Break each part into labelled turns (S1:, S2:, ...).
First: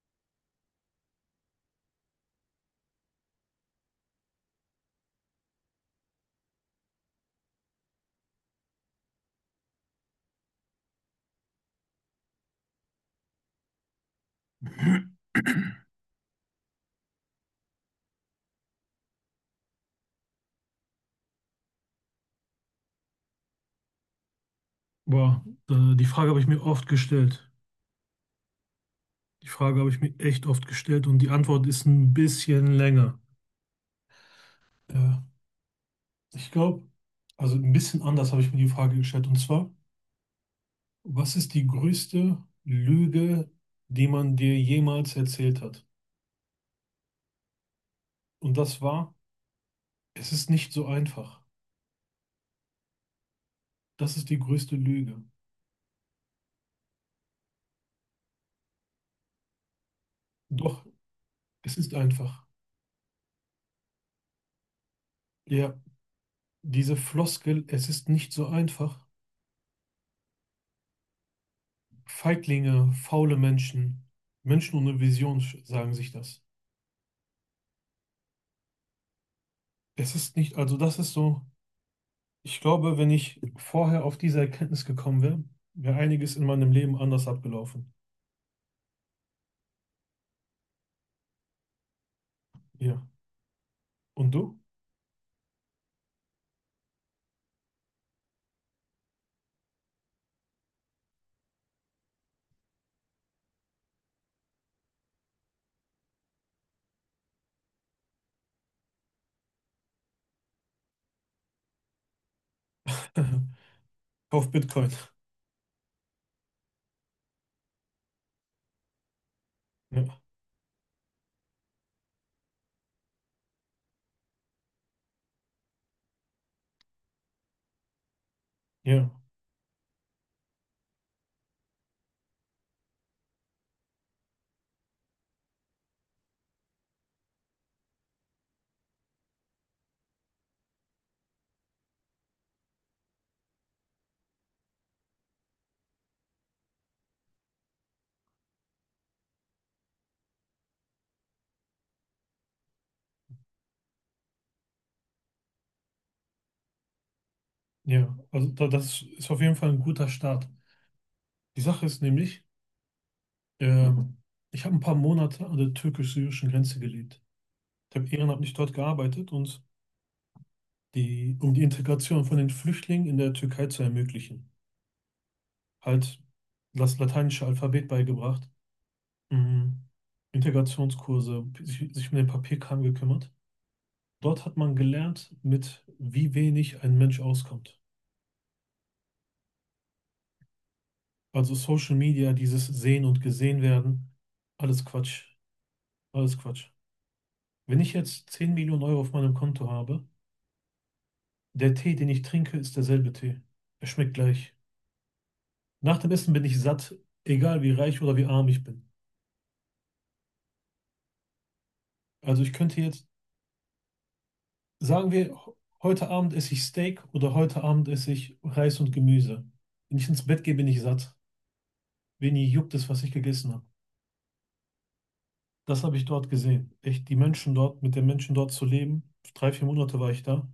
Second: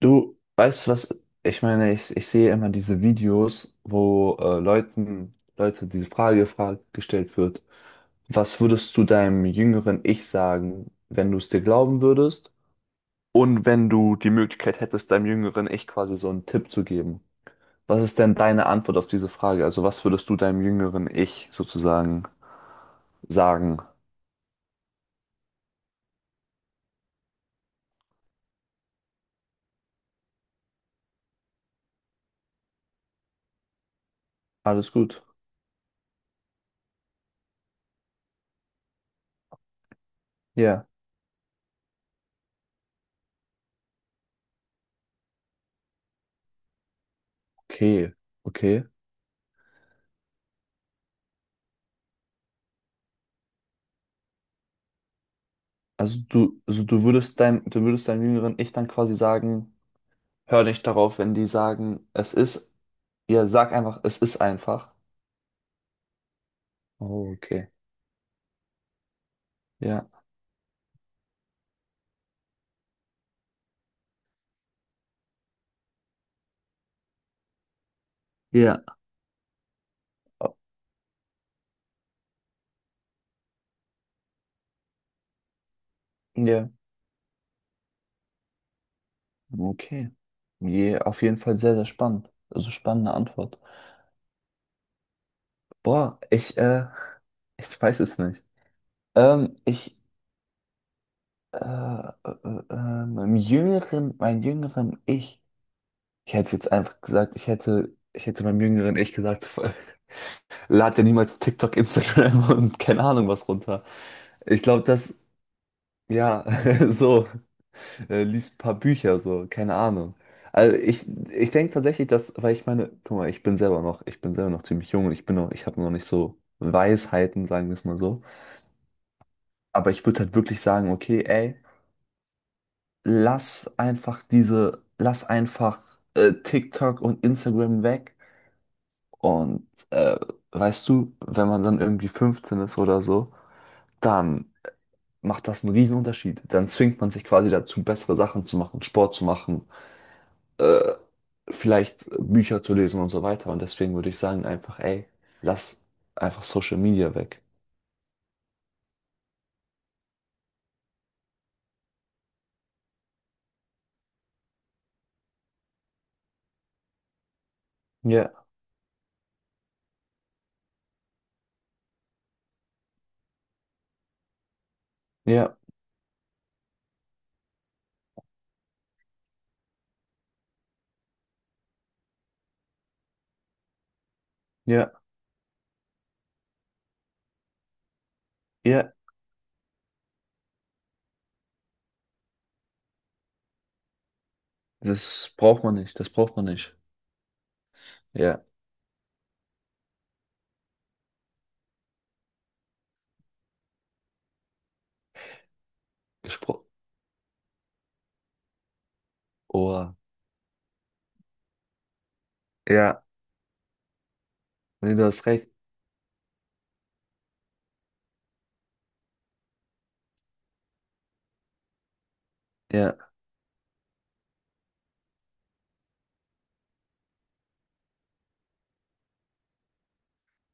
S1: Du weißt was, ich meine, ich sehe immer diese Videos, wo Leute diese Frage gestellt wird. Was würdest du deinem jüngeren Ich sagen, wenn du es dir glauben würdest? Und wenn du die Möglichkeit hättest, deinem jüngeren Ich quasi so einen Tipp zu geben. Was ist denn deine Antwort auf diese Frage? Also was würdest du deinem jüngeren Ich sozusagen sagen?
S2: Boah, die Frage habe ich mir oft gestellt. Die Frage habe ich mir echt oft gestellt und die Antwort ist ein bisschen länger.
S1: Alles
S2: Ja,
S1: gut.
S2: ich glaube, also ein bisschen anders habe ich mir die Frage gestellt. Und zwar,
S1: Ja.
S2: was ist die größte Lüge, die man dir jemals erzählt hat?
S1: Okay.
S2: Und das
S1: Okay.
S2: war, es ist nicht so einfach. Das ist die größte Lüge.
S1: Also du würdest du würdest deinem jüngeren Ich dann quasi sagen, hör
S2: Doch,
S1: nicht darauf, wenn die
S2: es ist
S1: sagen, es
S2: einfach.
S1: ist. Ja, sag einfach, es ist einfach.
S2: Ja, diese
S1: Oh,
S2: Floskel,
S1: okay.
S2: es ist nicht so einfach.
S1: Ja.
S2: Feiglinge, faule Menschen, Menschen ohne Vision sagen sich das.
S1: Ja.
S2: Es ist nicht,
S1: Oh,
S2: also das ist so, ich glaube, wenn ich vorher auf diese Erkenntnis gekommen wäre, wäre einiges in
S1: ja.
S2: meinem Leben anders abgelaufen.
S1: Okay. Je, auf jeden Fall sehr, sehr spannend. Also
S2: Ja.
S1: spannende Antwort.
S2: Und du?
S1: Boah, ich weiß es nicht. Ähm, ich, äh, äh, mein jüngeren Ich. Ich hätte jetzt einfach gesagt, ich hätte meinem jüngeren Ich gesagt, lad dir niemals TikTok, Instagram und keine Ahnung was runter.
S2: Kauf
S1: Ich glaube,
S2: Bitcoin.
S1: das, ja, so. Liest ein paar Bücher, so, keine
S2: Ja,
S1: Ahnung. Also ich denke tatsächlich, dass, weil ich meine, guck mal, ich bin selber noch ziemlich jung und ich bin noch, ich habe noch nicht so Weisheiten, sagen wir es mal so.
S2: ja,
S1: Aber ich würde halt wirklich sagen, okay, ey, lass einfach TikTok und Instagram weg. Und weißt du, wenn man dann irgendwie 15 ist oder so, dann macht das einen riesen Unterschied. Dann zwingt man sich quasi dazu, bessere Sachen zu machen, Sport zu machen, äh, vielleicht Bücher zu lesen und so weiter. Und deswegen würde ich sagen, einfach, ey, lass einfach Social Media weg.
S2: ja. Also da, das ist auf jeden Fall ein guter Start. Die Sache ist nämlich, ähm, ich habe ein paar Monate an der türkisch-syrischen Grenze gelebt. Ich habe
S1: Ja,
S2: ehrenamtlich dort gearbeitet und die, um die Integration von den Flüchtlingen in der Türkei zu ermöglichen.
S1: ja,
S2: Halt das lateinische Alphabet beigebracht. Mhm. Integrationskurse, sich um den Papierkram gekümmert. Dort hat man
S1: ja,
S2: gelernt, mit wie wenig ein Mensch auskommt.
S1: ja.
S2: Also Social Media, dieses Sehen und Gesehen werden, alles
S1: Das
S2: Quatsch,
S1: braucht man nicht, das braucht
S2: alles
S1: man
S2: Quatsch.
S1: nicht.
S2: Wenn ich jetzt
S1: Ja,
S2: 10 Millionen Euro auf meinem Konto habe, der Tee, den ich trinke, ist derselbe Tee. Er schmeckt gleich. Nach dem Essen bin ich
S1: Gespro
S2: satt, egal wie reich oder wie arm ich bin.
S1: oh,
S2: Also ich könnte
S1: ja,
S2: jetzt,
S1: nee, du
S2: sagen
S1: hast
S2: wir,
S1: recht.
S2: heute Abend esse ich Steak oder heute Abend esse ich Reis und Gemüse. Wenn ich ins Bett gehe, bin ich satt. Wenig juckt es,
S1: Ja,
S2: was ich gegessen habe. Das habe ich dort gesehen. Echt, die Menschen dort, mit den Menschen dort zu leben. Drei, vier Monate war ich da.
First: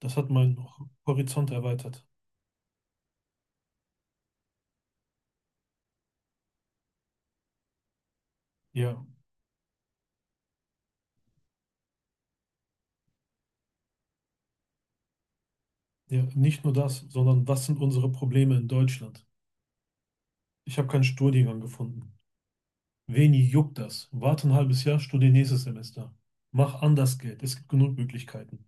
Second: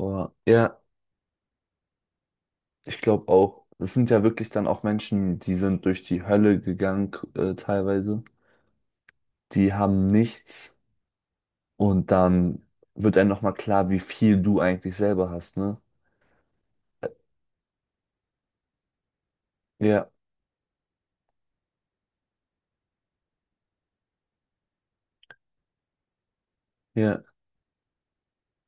S2: Das hat meinen
S1: ja,
S2: Horizont erweitert.
S1: ich glaube auch. Das sind ja wirklich dann auch Menschen, die sind durch die Hölle gegangen, teilweise.
S2: Ja,
S1: Die haben nichts und dann wird einem nochmal klar, wie viel du eigentlich selber hast, ne?
S2: ja, nicht nur das, sondern was sind unsere Probleme in Deutschland?
S1: Ja,
S2: Ich habe keinen Studiengang gefunden. Wenig juckt das. Warte ein halbes Jahr, studiere nächstes Semester. Mach anders
S1: ja,
S2: Geld. Es gibt genug Möglichkeiten.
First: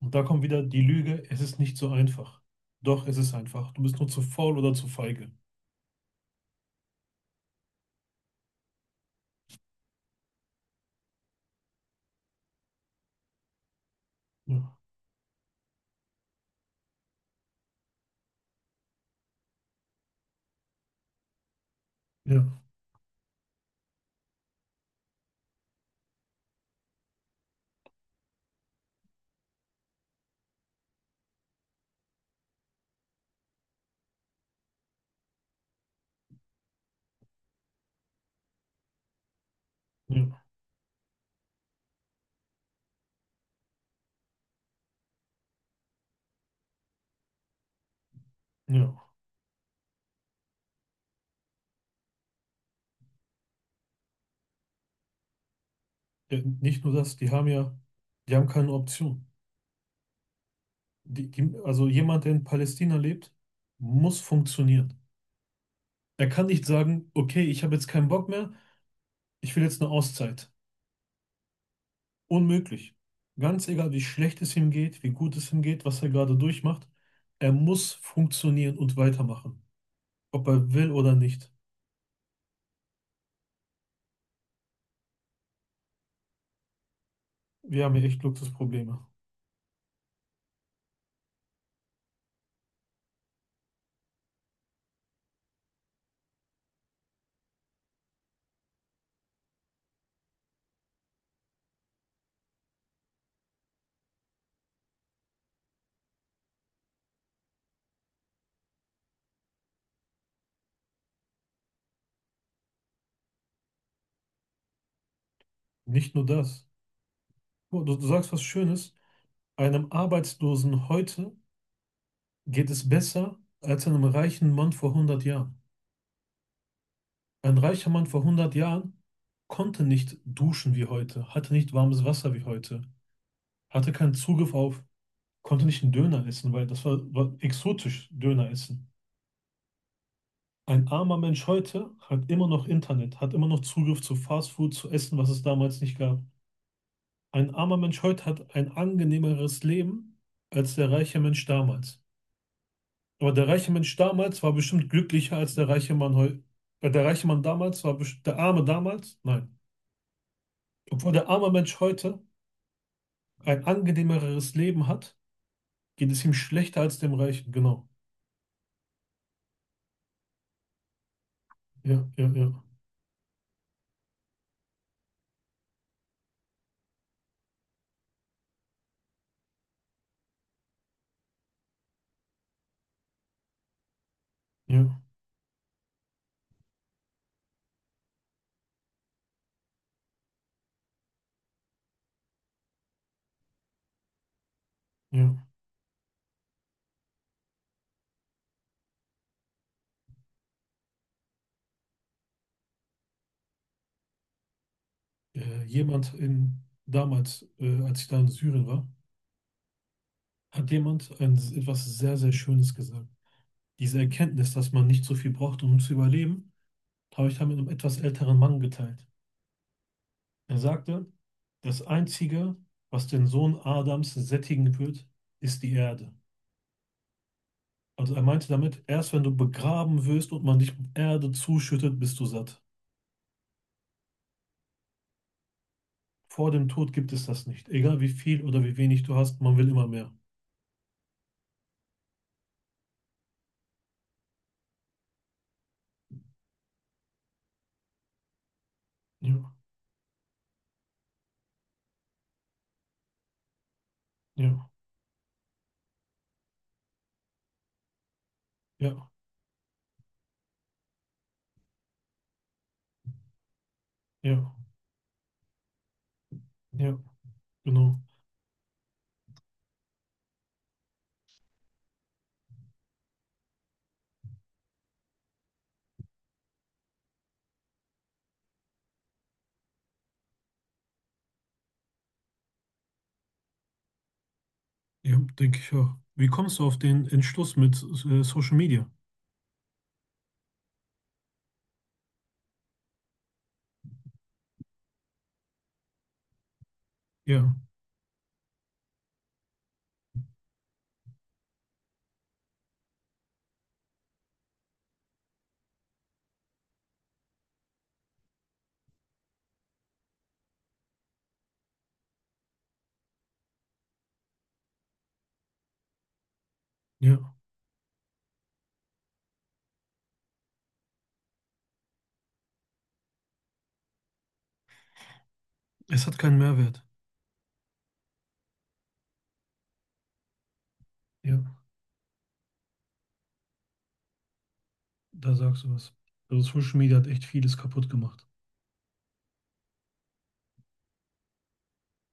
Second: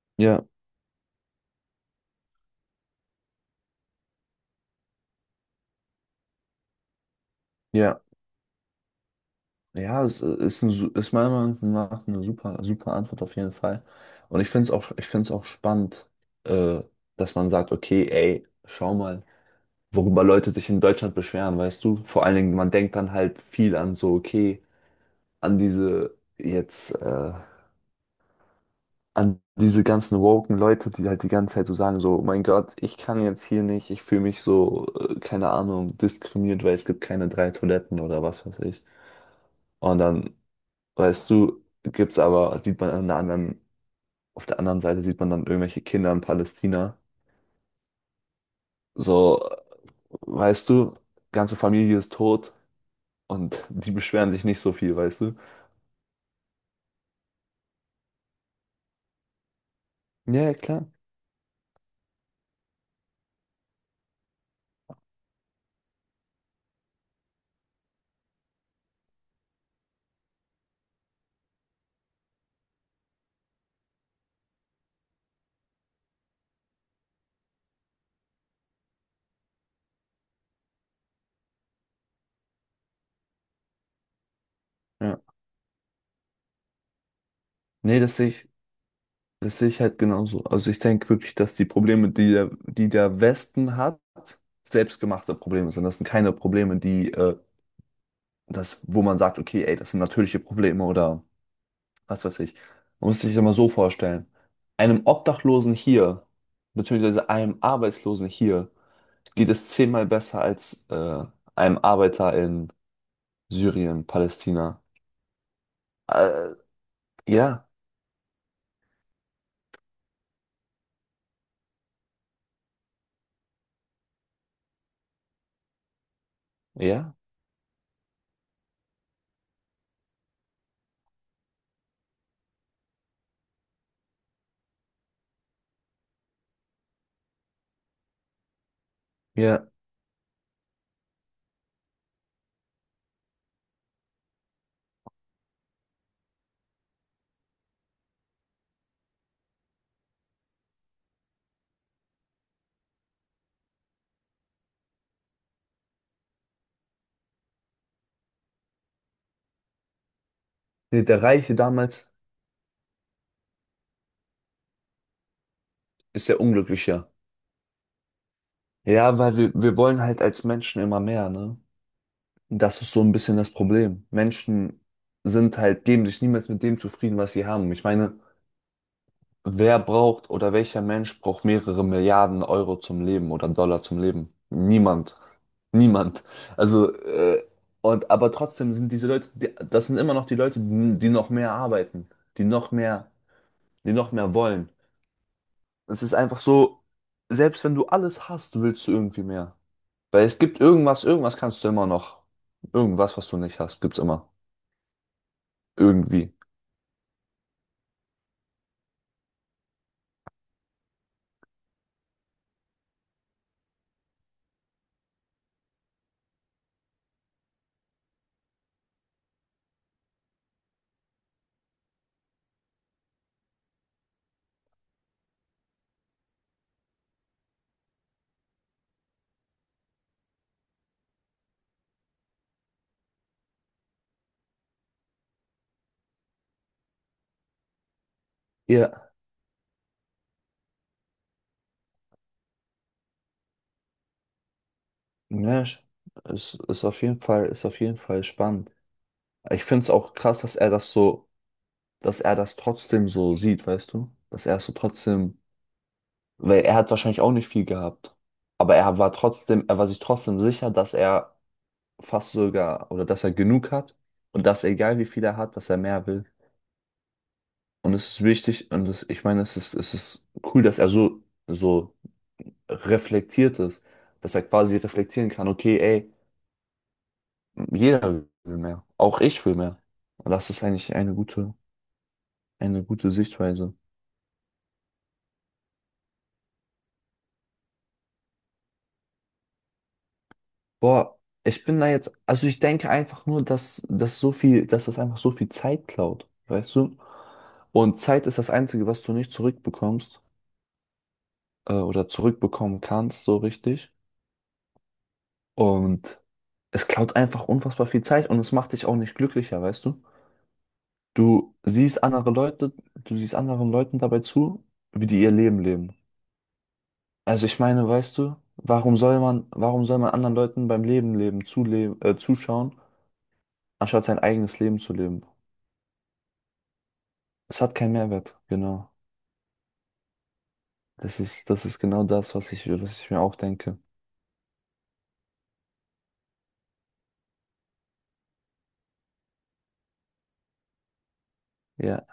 S2: Und da kommt
S1: ja,
S2: wieder die Lüge, es ist nicht so einfach. Doch, es ist einfach. Du bist nur zu faul oder zu feige.
S1: ja. Ja, es ist meiner Meinung nach eine super, super Antwort auf jeden Fall. Und ich
S2: Ja,
S1: finde es auch, ich finde es auch spannend, äh, dass man sagt, okay, ey, schau mal, worüber Leute sich in Deutschland beschweren, weißt du? Vor allen
S2: ja,
S1: Dingen, man denkt dann halt viel an so, okay, an diese jetzt, äh, an diese ganzen woken Leute, die halt die ganze Zeit so sagen, so, oh mein Gott, ich kann jetzt hier nicht, ich fühle mich so, keine Ahnung, diskriminiert, weil es gibt keine drei Toiletten oder was weiß ich. Und dann
S2: ja,
S1: weißt du, gibt's aber, sieht man an der anderen, auf der anderen Seite sieht man dann irgendwelche Kinder in Palästina.
S2: ja.
S1: So, weißt du, ganze Familie ist tot und die beschweren sich nicht so viel, weißt du?
S2: Ja, nicht nur das, die haben ja, die haben keine Option.
S1: Ja, ja, klar.
S2: Also jemand, der in Palästina lebt, muss funktionieren. Er kann nicht sagen, okay, ich habe jetzt keinen Bock mehr, ich will jetzt eine Auszeit. Unmöglich. Ganz egal, wie schlecht es ihm geht, wie gut es ihm geht, was er gerade durchmacht, er muss funktionieren und weitermachen. Ob er will oder nicht.
S1: Ja.
S2: Wir haben
S1: Nee,
S2: hier echt Luxusprobleme.
S1: das sehe ich halt genauso. Also ich denke wirklich, dass die Probleme, die der Westen hat, selbstgemachte Probleme sind. Das sind keine Probleme, wo man sagt, okay, ey, das sind natürliche Probleme oder was weiß ich. Man muss sich das mal so vorstellen. Einem Obdachlosen hier, beziehungsweise einem Arbeitslosen hier, geht es zehnmal besser als einem Arbeiter in Syrien, Palästina.
S2: Nicht nur
S1: Äh,
S2: das.
S1: ja,
S2: Du sagst was Schönes. Einem Arbeitslosen heute geht es besser als einem reichen Mann vor 100 Jahren.
S1: ja,
S2: Ein reicher Mann vor 100 Jahren konnte nicht duschen wie heute, hatte nicht warmes Wasser wie heute, hatte keinen Zugriff auf, konnte nicht einen Döner essen, weil das war exotisch, Döner essen.
S1: ja.
S2: Ein armer Mensch heute hat immer noch Internet, hat immer noch Zugriff zu Fastfood, zu Essen, was es damals nicht gab. Ein armer Mensch heute hat ein angenehmeres Leben als der reiche Mensch damals. Aber der reiche Mensch damals war bestimmt glücklicher als der reiche Mann heute. Der reiche Mann damals war der arme damals? Nein.
S1: Nee,
S2: Obwohl
S1: der
S2: der arme
S1: Reiche
S2: Mensch
S1: damals
S2: heute ein angenehmeres Leben hat, geht es
S1: ist
S2: ihm
S1: der
S2: schlechter als
S1: Unglücklicher.
S2: dem Reichen. Genau.
S1: Ja, weil wir wollen halt als Menschen immer mehr, ne?
S2: Ja, ja, ja,
S1: Das ist so ein bisschen das Problem. Menschen sind halt, geben sich niemals mit dem zufrieden, was sie haben. Ich meine, wer braucht oder welcher Mensch braucht mehrere Milliarden Euro zum Leben oder Dollar zum Leben?
S2: ja,
S1: Niemand. Niemand. Also, und aber trotzdem sind diese Leute, die, das sind immer noch die Leute, die die noch mehr arbeiten, die noch mehr, die noch mehr wollen.
S2: ja.
S1: Es ist einfach so, selbst wenn du alles hast, willst du irgendwie mehr. Weil es gibt irgendwas, irgendwas kannst du immer noch. Irgendwas, was du nicht hast, gibt's immer.
S2: Jemand
S1: Irgendwie.
S2: in damals, als ich da in Syrien war, hat jemand etwas sehr, sehr Schönes gesagt. Diese Erkenntnis, dass man nicht so viel braucht, um zu überleben, habe ich da mit einem etwas älteren Mann geteilt. Er sagte, das Einzige, was den Sohn Adams sättigen wird, ist die Erde. Also er meinte damit, erst wenn du begraben wirst und man dich mit Erde zuschüttet, bist du satt. Vor dem Tod gibt es das nicht. Egal wie viel oder wie wenig
S1: Ja,
S2: du hast, man will immer mehr.
S1: Mensch, es ist auf jeden Fall, ist auf jeden Fall spannend.
S2: Ja,
S1: Ich finde es auch krass, dass er das trotzdem so sieht, weißt du? Dass er es
S2: ja,
S1: so trotzdem, weil er hat wahrscheinlich auch nicht viel gehabt. Aber er
S2: ja,
S1: war trotzdem, er war sich trotzdem sicher, dass er fast sogar, oder dass er genug hat und
S2: ja,
S1: dass egal wie viel er hat, dass er mehr will.
S2: ja,
S1: Und
S2: genau.
S1: es ist wichtig, und es, ich meine, es ist cool, dass er so, so reflektiert ist, dass er quasi reflektieren kann, okay, ey, jeder will mehr, auch ich will mehr. Und das ist eigentlich eine gute Sichtweise.
S2: Ja, denke ich auch. Wie kommst du auf den Entschluss mit Social Media?
S1: Boah, ich bin da jetzt, also ich denke einfach nur, dass das einfach so viel Zeit klaut, weißt du?
S2: Ja,
S1: Und Zeit ist das Einzige, was du nicht zurückbekommst oder zurückbekommen kannst, so richtig. Und es klaut einfach unfassbar viel Zeit und es macht dich auch nicht glücklicher, weißt du? Du siehst andere Leute, du siehst anderen Leuten dabei zu, wie die ihr Leben leben.
S2: ja.
S1: Also ich meine, weißt du, warum soll man anderen Leuten beim Leben leben, zuschauen, anstatt sein eigenes Leben zu leben?
S2: Es hat keinen Mehrwert.
S1: Es hat keinen Mehrwert, genau.
S2: Ja,
S1: Das ist genau das, was ich mir auch denke.
S2: da sagst du was. Also Social Media hat echt vieles kaputt gemacht.
S1: Ja.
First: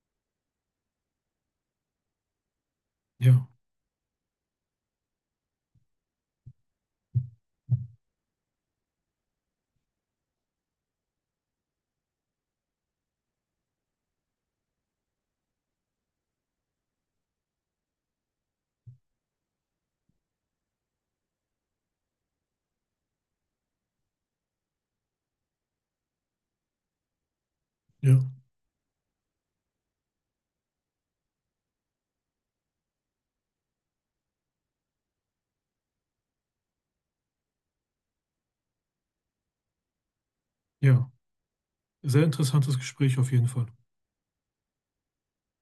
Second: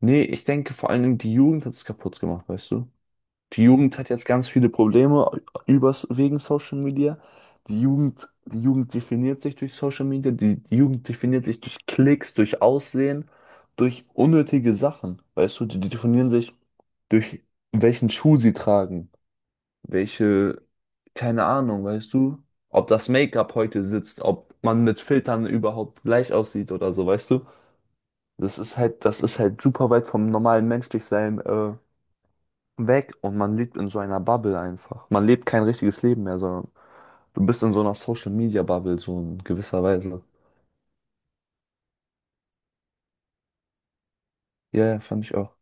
S1: Nee, ich denke vor allen Dingen, die Jugend hat es kaputt gemacht, weißt du?
S2: Ja,
S1: Die Jugend hat jetzt ganz viele Probleme wegen Social Media. Die Jugend definiert sich durch Social Media, die Jugend definiert sich durch Klicks, durch Aussehen, durch unnötige Sachen, weißt du? Die definieren sich durch welchen Schuh sie tragen, welche, keine Ahnung, weißt du, ob das Make-up heute sitzt, ob man mit Filtern überhaupt gleich aussieht oder so, weißt du?
S2: ja,
S1: Das ist halt super weit vom normalen Menschlichsein weg und man lebt in so einer Bubble einfach. Man lebt kein richtiges Leben mehr, sondern du bist in so einer Social-Media-Bubble, so in gewisser Weise.
S2: ja. Sehr interessantes Gespräch auf jeden Fall.
S1: Ja, ja, fand ich auch.